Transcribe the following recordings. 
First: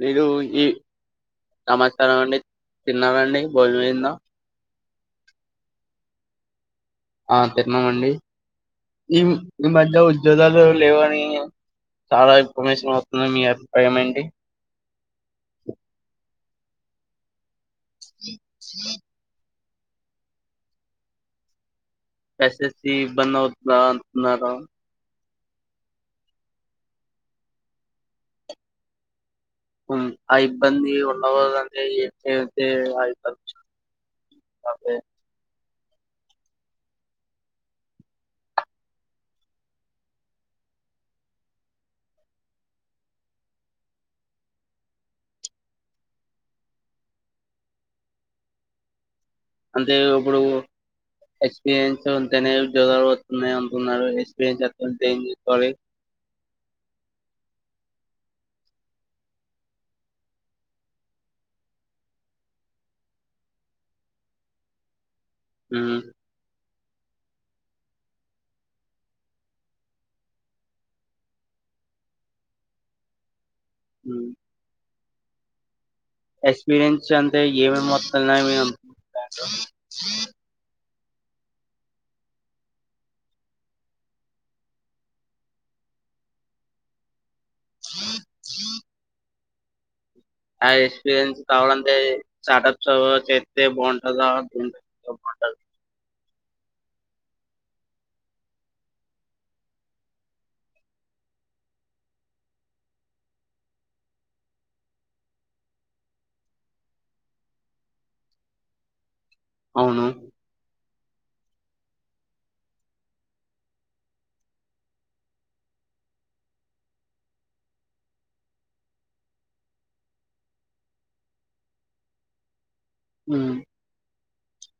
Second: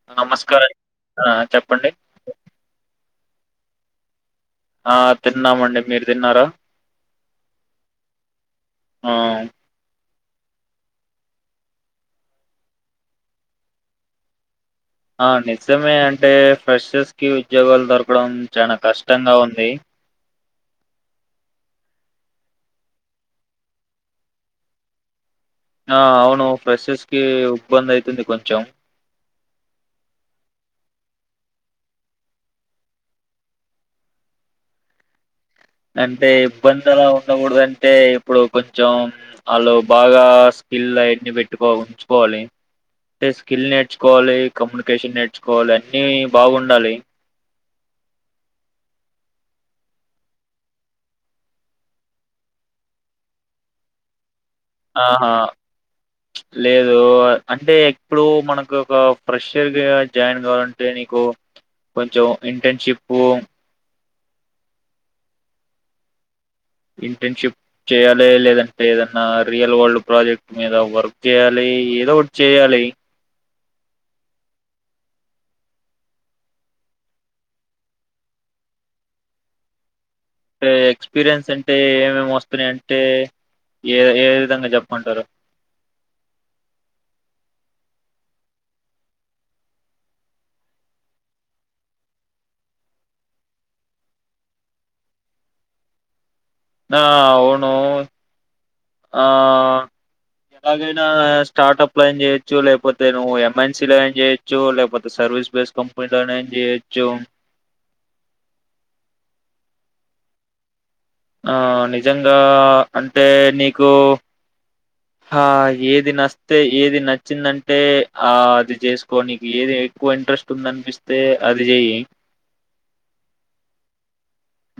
మీరు ఈ నమస్కారం. ఆ! చెప్పండి. సమాచారం అండి విన్నారండి. భోజనం అయిందా ఆ తిన్నామండి మీరు తిన్నారా ఆ తిన్నామండి. ఆ! [unintelligible] ఈ మధ్య జీతాలు లేవని చాలా ఇన్ఫర్మేషన్ వస్తుంది. మీ అభిప్రాయం ఏంటి ఆ అండి [unintelligible] ప్రశాష్ కి ఉద్యోగాలు దొరకడం చాల కష్టంగా ఉంది. ప్రేస్సెస్ కి ఇబ్బంది అవుతుందా అంటున్నార. ఆ అవును ఫ్రెసెస్ కి ఇబ్బంది అయితుంది కొంచెం ఆ ఇబ్బంది ఉండవలంటే ఎప్పుయితే ఆ ఇబ్బంది అంటే అంటే ఇబ్బందిలా ఉండకూడదు అంటే ఇప్పుడు కొంచెం వాళ్ళు బాగా స్కిల్ అని పెట్టుకో ఉంచుకోవాలి. అంటే స్కిల్ నేర్చుకోవాలి. కమ్యూనికేషన్ నేర్చుకోవాలి. అన్నిబాగుండాలి. అంటే ఇప్పుడు ఎక్స్పీరియన్స్ అంటేనే ఉద్యోగాలు వస్తున్నాయి అంటున్నారు. ఎక్స్పీరియన్స్ ఎట్లా ఉంటే ఏం ఆహా చేసుకోవాలి లేదు అంటే ఎప్పుడు మనకు ఒక ఫ్రెషర్గా జాయిన్ కావాలంటే నీకు కొంచెం ఇంటర్న్షిప్పు హు ఇంటర్న్షిప్ చేయాలి లేదంటే ఏదన్నా రియల్ వరల్డ్ ప్రాజెక్ట్ మీద వర్క్ చేయాలి ఏదో ఒకటి చేయాలి. హు ఎక్స్పీరియన్స్ అంటే ఏమే మొత్తలున్నా అ అంటే ఎక్స్పీరియన్స్ అంటే ఏమేమి వస్తున్నా అంటే ఏ ఏ విధంగా చెప్పుకుంటారు. [inaudible] ఆ ఎక్స్పీరియన్స్ కావాలంటే స్టార్ట్ప్స్ చేస్తే బాగుంటందా ద బాగుండద ఆ అవును ఆ అది నా స్టార్టప్ లో అయినా చేయొచ్చు, లేకపోతే నువ్వు ఎంఎన్సీలో ఐనా చేయొచ్చు, లేకపోతే సర్వీస్ బేస్ కంపెనీలో అయినా చేయొచ్చు. అవున ఆ నిజంగా అంటే నీకు ఆ ఏది నస్తే ఏది నచ్చిందంటే ఆ అది చేసుకో నీకు ఏది ఎక్కువ ఇంట్రెస్ట్ ఉందనిపిస్తే అది చె్యి. హు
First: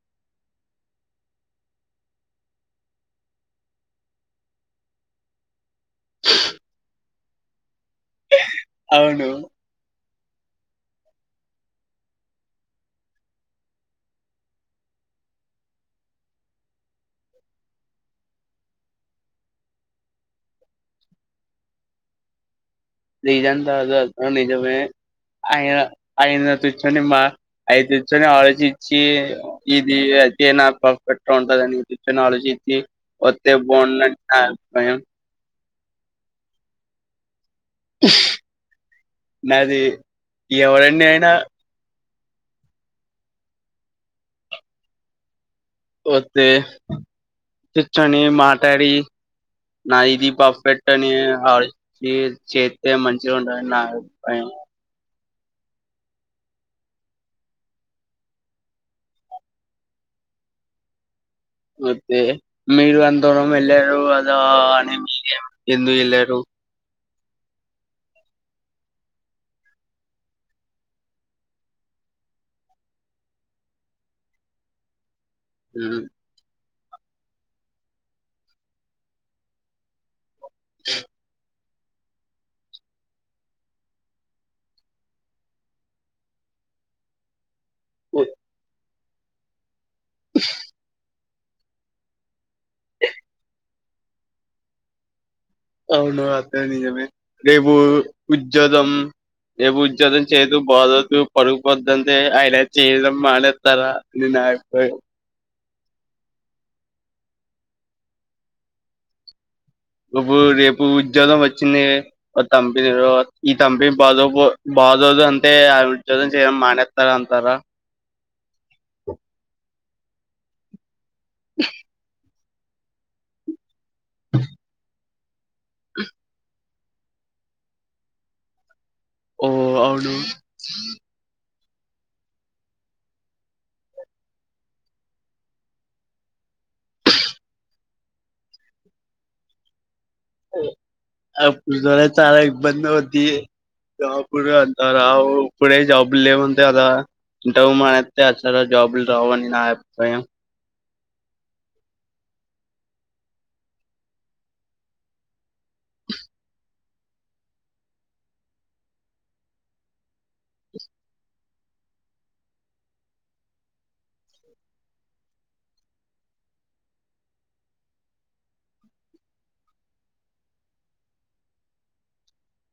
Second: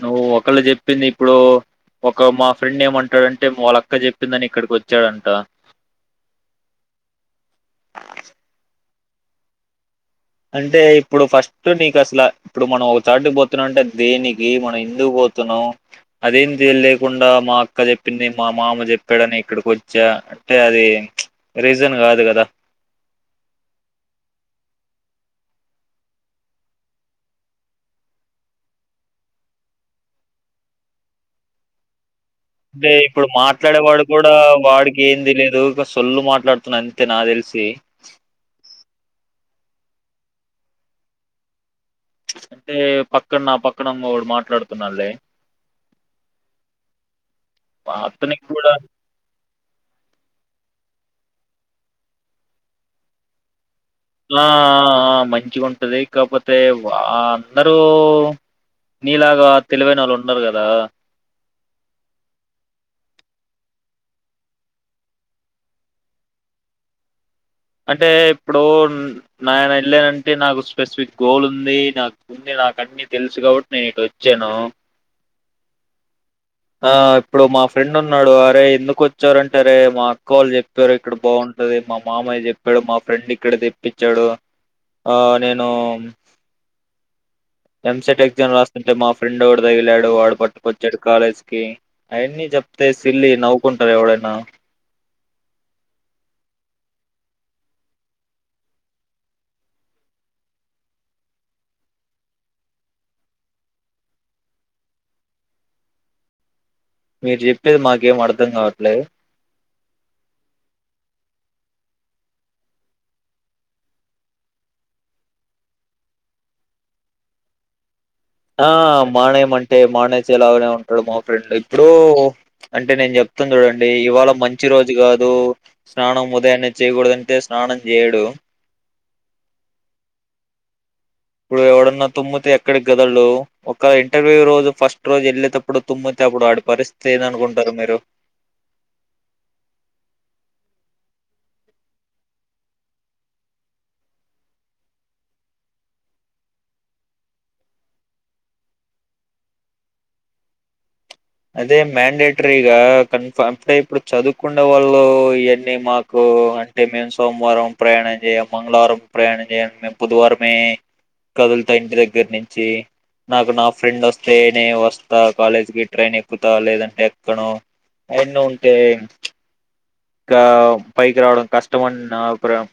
నువ్వు ఒక్కలు చెప్పింది ఇప్పుడు ఒక మా ఫ్రెండ్ ఏమంటాడంటే వాళ్ళ అక్క చెప్పిందని ఇక్కడికి వచ్చాడంట. [inaudible] [inaudible] అవును అంటే ఇప్పుడు ఫస్ట్ నీకు అసలు ఇప్పుడు మనం ఒక చాటుకి పోతున్నా అంటే దేనికి మనం ఎందుకు పోతున్నాం అదేమి తెలి లేకుండా మా అక్క చెప్పింది మా మామ చెప్పాడని ఇక్కడికి వచ్చా అంటే అది రీజన్ కాదు కదా నిజంతదు అ నిజమే ఆయన ఆయన కూర్చొని మా ఆయన చూర్చుని ఆలోచించి ఇది అయితే నా పర్ఫెక్ట్ ఉంటందిని అంటే ఇప్పుడు మాట్లాడే వాడు కూడా నా అభిప్రాయం వాడికి ఏం తెలిదు ఇ సొల్లు మాట్లాడుతున్నా అంతే నా తెలుసు తే నాది ఎవరన్న అయినా అంటే పక్కన నా పక్కనడు మాట్లాడుతున్నాలే ఒత్తే నించొని అతనికి కూడా మాట్లాడి నా ఇది పర్ఫెక్ట్ ని ఆలోచించి చేస్తే మంచిగా ఉంటదనినా ఆ ఆ మై మంచిగా ఉంటుది కాకపోతే అందరూ నీలాగా తెలివైనోళ్ళు ఉండరు కదా అయితే మీరు అంత దూరం వెళ్ళారు అదా అని మీరూ ఎందుకు వెళ్ళారు అంటే ఇప్పుడు నేను వెళ్ళానంటే నాకు స్పెసిఫిక్ గోల్ ఉంది నాకు ఉంది నాకు అన్నీ తెలుసు కాబట్టి నేను ఇటు వొచ్చాను హ ఆ ఇప్పుడు మా ఫ్రెండ్ ఉన్నాడు అరే ఎందుకు వచ్చారంటే రే మా అక్కాల్లు చెప్పారు ఇక్కడ బాగుంట మా మామయ చెప్పాడు మా ఫ్రెండ్ ఇక్కడ తెప్పించాడు ఆ నేను ఎంసెట్ ఉ- ఎగ్జామ్ రాస్తు మా ఫ్రెండ్ ఓడు తగిలాడు వాడు పట్టుకొచ్చాడు కాలేజ్ అవన్నీ చెప్తే సిల్లి నవ్వుకుంటారు ఎవడైనా అవును అంత నిజమే రేపు ఉద్యోగం రేపు ఉద్యోగం చేదు బాగోదు పడుకోద్దంటే అయన చేయడం మానేస్తారా అని నా అభిప్రాయం మీరు చెప్పేది మాకేం అర్ధం కావట్లే రేపు రేపు ఉద్యోగం వచ్చింది కంపెనీ ఈ కంపెనీ బాదో బాధోదు అంటే ఆ ఉద్యోగం చేయడం మానేస్తారు అంటారా ఆ మానే మంట మానేసే లాగానే ఇక్కడ మా ఫ్రెండ్ ఇప్పుడు అంటే నేను చెప్తును చూడండి అ ఇవాళ మంచి రోజు కాదు దో స్నానం ఉదయం చేయకూడదంటే స్నానం చేయడు ఓ అవును ఇప్పుడు ఎవడున్నా తుమ్మితే ఎక్కడికి కదలడు ఒక ఇంటర్వ్యూ రోజు ఫస్ట్ రోజు వెళ్ళేటప్పుడు తుమ్మితే అప్పుడు ఆడి పరిస్థితి ఏంది అనుకుంటారు మీరు అప్పుడు సరే చాలా ఇబ్బంది అవుద్ది జాబ్ అంత రావు ఇప్పుడే జాబులు లేవుంటే కదా [unintelligible] జాబులు రావు అని నా అభిప్రాయం అదే మ్యాండేటరీగా కన్ఫ అంటే ఇప్పుడు చదువుకున్న వాళ్ళు ఇవన్నీ మాకు అంటే మేము సోమవారం ప్రయాణం చేయము మంగళవారం ప్రయాణం చేయము మేము బుధవారమే కదులుతా ఇంటి దగ్గర నుంచి నాకు నా ఫ్రెండ్ వస్తేనే వస్తా కాలేజ్కి ట్రైన్ ఎక్కుతా లేదంటే ఎక్కనో ఎన్నో ఉంటే క పైకి రావడం కష్టమ నా అభిప్రాయం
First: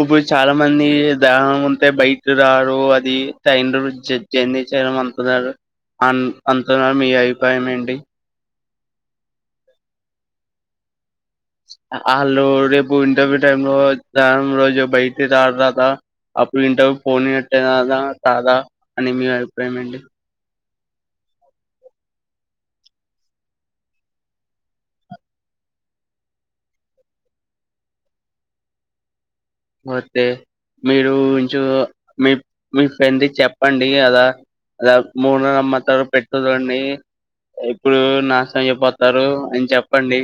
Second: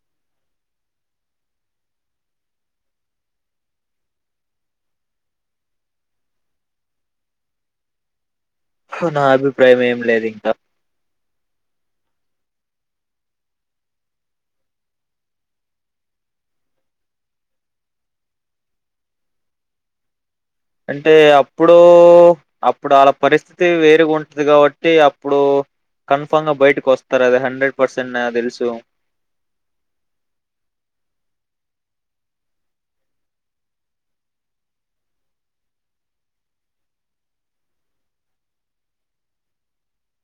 ఇప్పుడు చాలా మంది గ్రహణం ఉంటే బయట రారు అది [unintelligible] చేయడం అన్నారు అ అంటున్నారు మీ అభిప్రాయం ఏంటి నా అభిప్రాయం ఏం లేదు ఇంకా వాళ్ళు రేపు ఇంటర్వ్యూ టైమ్ లో గ్రహణం రోజు బయట రారు కదా అప్పుడు ఇంటర్వ్యూ ఫోన్ పెట్టదా రాదా అని మీ అభిప్రాయం ఏంటి అంటే అప్పుడు అప్పుడు వాళ్ళ పరిస్థితి వేరుగా ఉంటది కాబట్టి అప్పుడు కన్ఫామ్ గా బయటకి వస్తారు అది హండ్రెడ్ పర్సెంట్ నాకి తెలుసు ఓతే మీరు ఇంచ మీ మీ ఫ్రెం చెప్పండి అలా అలా మూడు నమ్మకాలు పెట్టదండి ఇప్పుడు నాశనం అయిపోతారు అని చెప్పండి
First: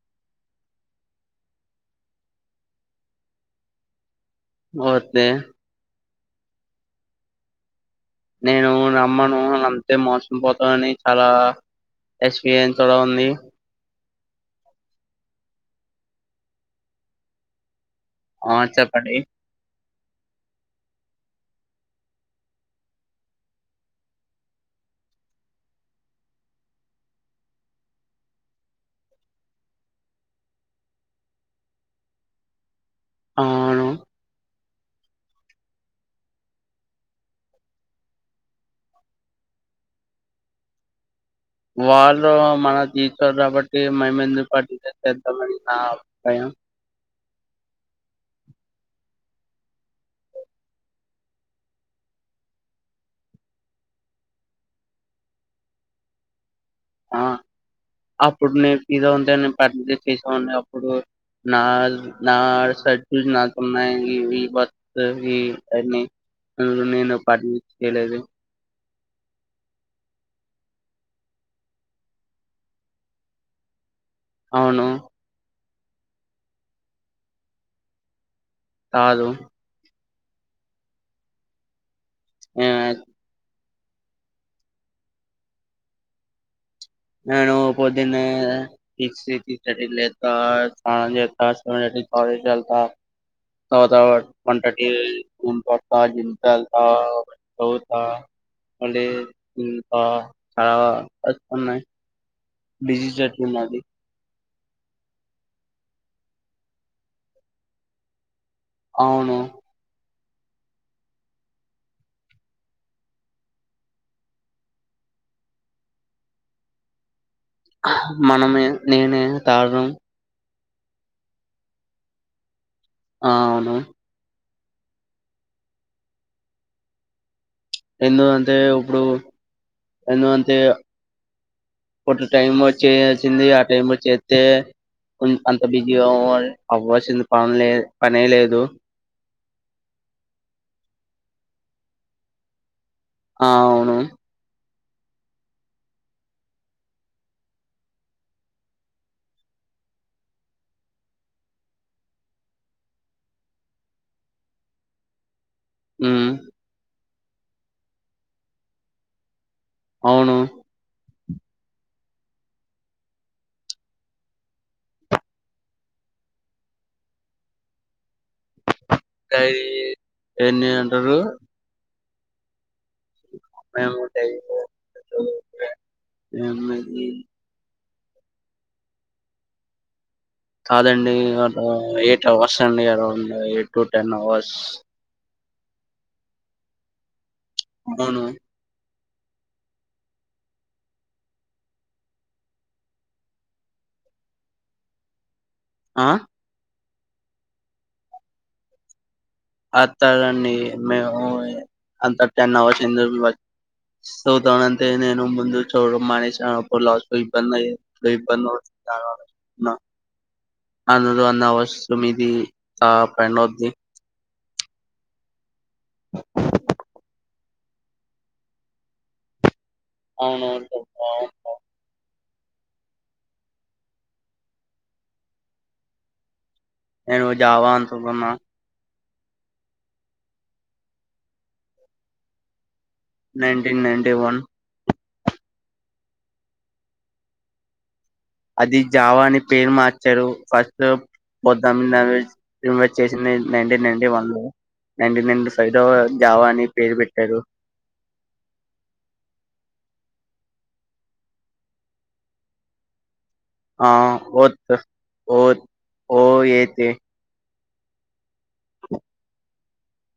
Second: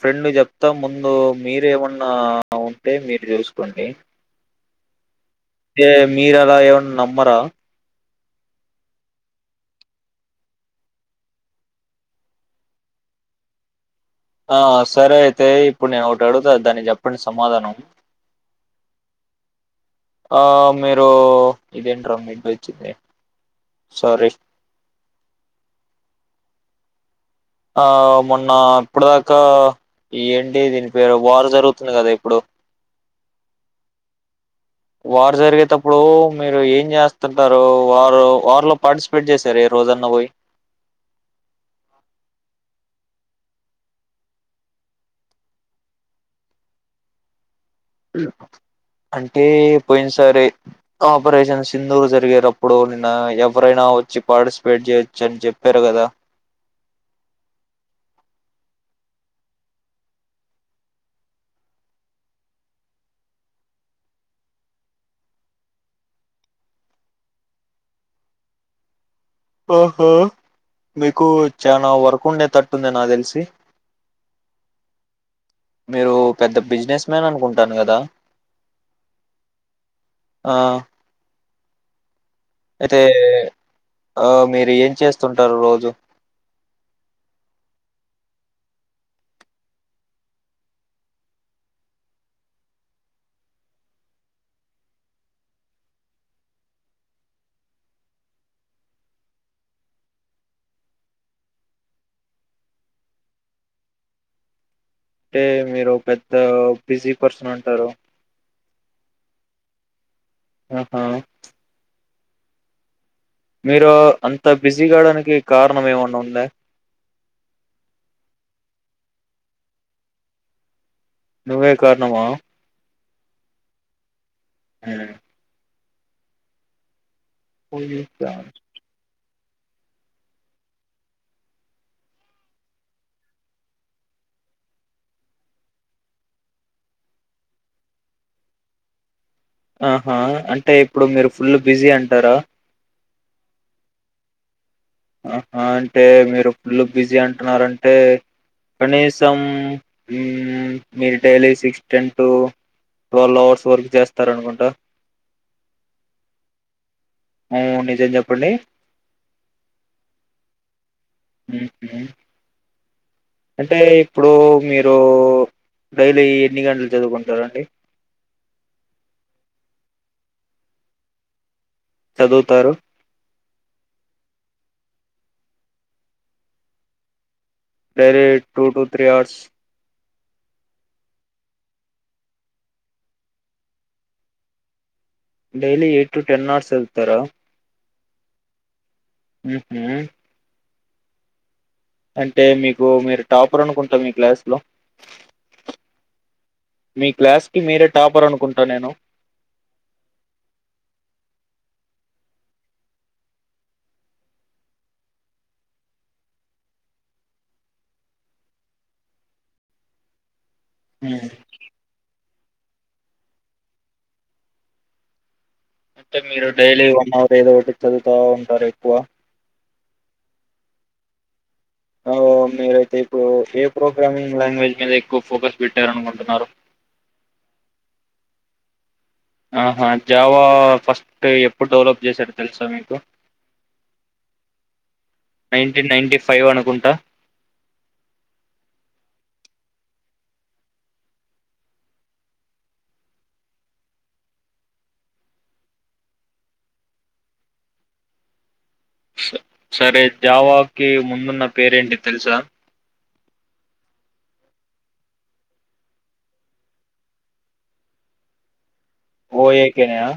ఫ్రెండ్ చెప్తా ముందు మీరేమన్నా ఉంటే మీరు చూసుకోండి ఓకే మీరలా ఏవన్న నమ్మరా నేను నమ్మను అంతే మోసం పోతానని చాలా ఎక్స్పీరియన్స్ కూడా ఉంది ఆ సరే అయితే ఇప్పుడు నేను ఒకటి అడుగుతా దాన్ని చెప్పండి సమాధానం ఆ చెప్పండి ఆ మీరు ఇదేంటరా మిడ్ వెజ్ ఇది సారీ ఆ మొన్న ఇప్పుడు దాకా ఈ ఏంటి దీని పేరు వారు జరుగుతుంది కదా ఇప్పుడు అవును వారు జరిగేటప్పుడు మీరు ఏం చేస్తుంటారు వారు వారిలో పార్టిసిపేట్ చేశారు ఏ రోజన్న పోయి వాళ్ళ మన తీస్తారు కాబట్టి మేము ఎందు పార్టీ చేేద్దామని నా అభిప్రాయం. అంటే పోయినసారి ఆపరేషన్ సింధూర్ జరిగేటప్పుడు, నిన్న ఎవరైనా వచ్చి పార్టిసిపేట్ చేయొచ్చు అని చెప్పారు కదా. ఆ అప్పుడు నేను ఇదో ఉంటేేను పార్టిసిపేట్ చేసేవాణ్ణి అప్పుడు నా నా స చ నాకున్నాయి ఈ ఈ బ ఈ అ నేను పార్టసిపెట్ చేయలేదు. ఒహో మీకు చాలా వర్క్ ఉండే తట్టుంది నాకు తెలిసి అవును మీరు పెద్ద బిజినెస్ మ్యాన్ అనుకుంటాను కదా. కాదు ఆ ఏ, అయితే ఆ మీరు ఏం చేస్తుంటారు రోజు నేను పొద్దిన్న సిక్స్, సిక్స్ థర్టీకి లేస్తా స్నానం చేస్తా, తర్వాత టాయిలెట్ కి వెళ్తా, వంట చేస్తా [unintelligible] బిజీ షెడ్యూల్ మాది అంటే మీరు పెద్ద బిజీ పర్సన్ అంటారు. అవును ఆహా మీరు అంత బిజీ కావడానికి కారణం ఏమన్నా ఉందా. మనమే, నేనే కారణం. నువ్వే కారణమా ఆ అవును ఊ ఉమ్. ఎందుకంటే ఇప్పుడు ఎందుకంటే ఒక టైం చేయాల్సింది. ఆ టైమ్ చేస్తే అంత బిజీగా అ అవ్వాల్సింది పనిలే పనే లేదు. ఆహా అంటే ఇప్పుడు మీరు ఫుల్ బిజీ అంటారా. ఆ అవును ఆహా అంటే మీరు ఫుల్లు బిజీ అంటున్నారంటే కనీసం మీరు daily six, ten to twelve hours work చేస్తారనుకుంటా. హుమ్మ్ ఉ నిజం చెప్పండి అవును హూ హూ అంటే ఇప్పుడు మీరు డైలీ ఎన్ని గంటలు చదువుకుంటారండి. డైరీ ఎన్ని అంటారు. చదువుతారు మేము daily [unintelligible] direct two two three hours. కాదండి. ఎయిట్ అవర్స్ అండి around eight to ten hours. Daily eight to ten hours వెళ్తారా. అవును ఉహు అంటే మీకు మీరు టాపర్ అనుకుంటా మీ క్లాస్లో ఆ మీ క్లాస్ కి మీరే టాపర్ అనుకుంటా నేను. అతా అండి మేము అంత టెన్ అవర్స్ టు థౌసండ్ అంతే ముందు చూడడం. మనేసను అప్పుడు లాస్ట్ లో ఇబ్బంది అవుతుంది అనుకున్న. అన్నరు హ్మ్. అవర్స్ మీది. తా పణది. అంటే మీరు డైలీ వన్ అవర్ ఏదో ఒకటి చదువుతా ఉంటారు ఎక్కువ. అవును అవును. అవో మీరైతే ఇప్పుడు ఏ ప్రోగ్రామింగ్ లాంగ్వేజ్ మీద ఎక్కువ ఫోకస్ పెట్టారనుకుంటున్నారు. నేను జావా అంతుకున్న. ఆహా జావా ఫస్ట్ ఎప్పుడు డేవలఫ్ జేశారు తెలుసా మీకు. Nineteen ninety one. Nineteen ninety five అనుకుంటా. అది జావా అని పేరు మార్చారు ఫస్ట్ పొద్దాం నవీస్ ఇన్వైట్ చేసింది. నైన్టీన్ నైన్టీ వన్లో నైన్టీన్ నైన్టీ ఫైవ్ లో జావా అని పేరు పెట్టారు. స సరే జావాకిి ముందున్న పేరేంటి తెలుసా. ఆ ఓత్ ఓత్ ఓ ఏతే. ఓ ఏకెనేనా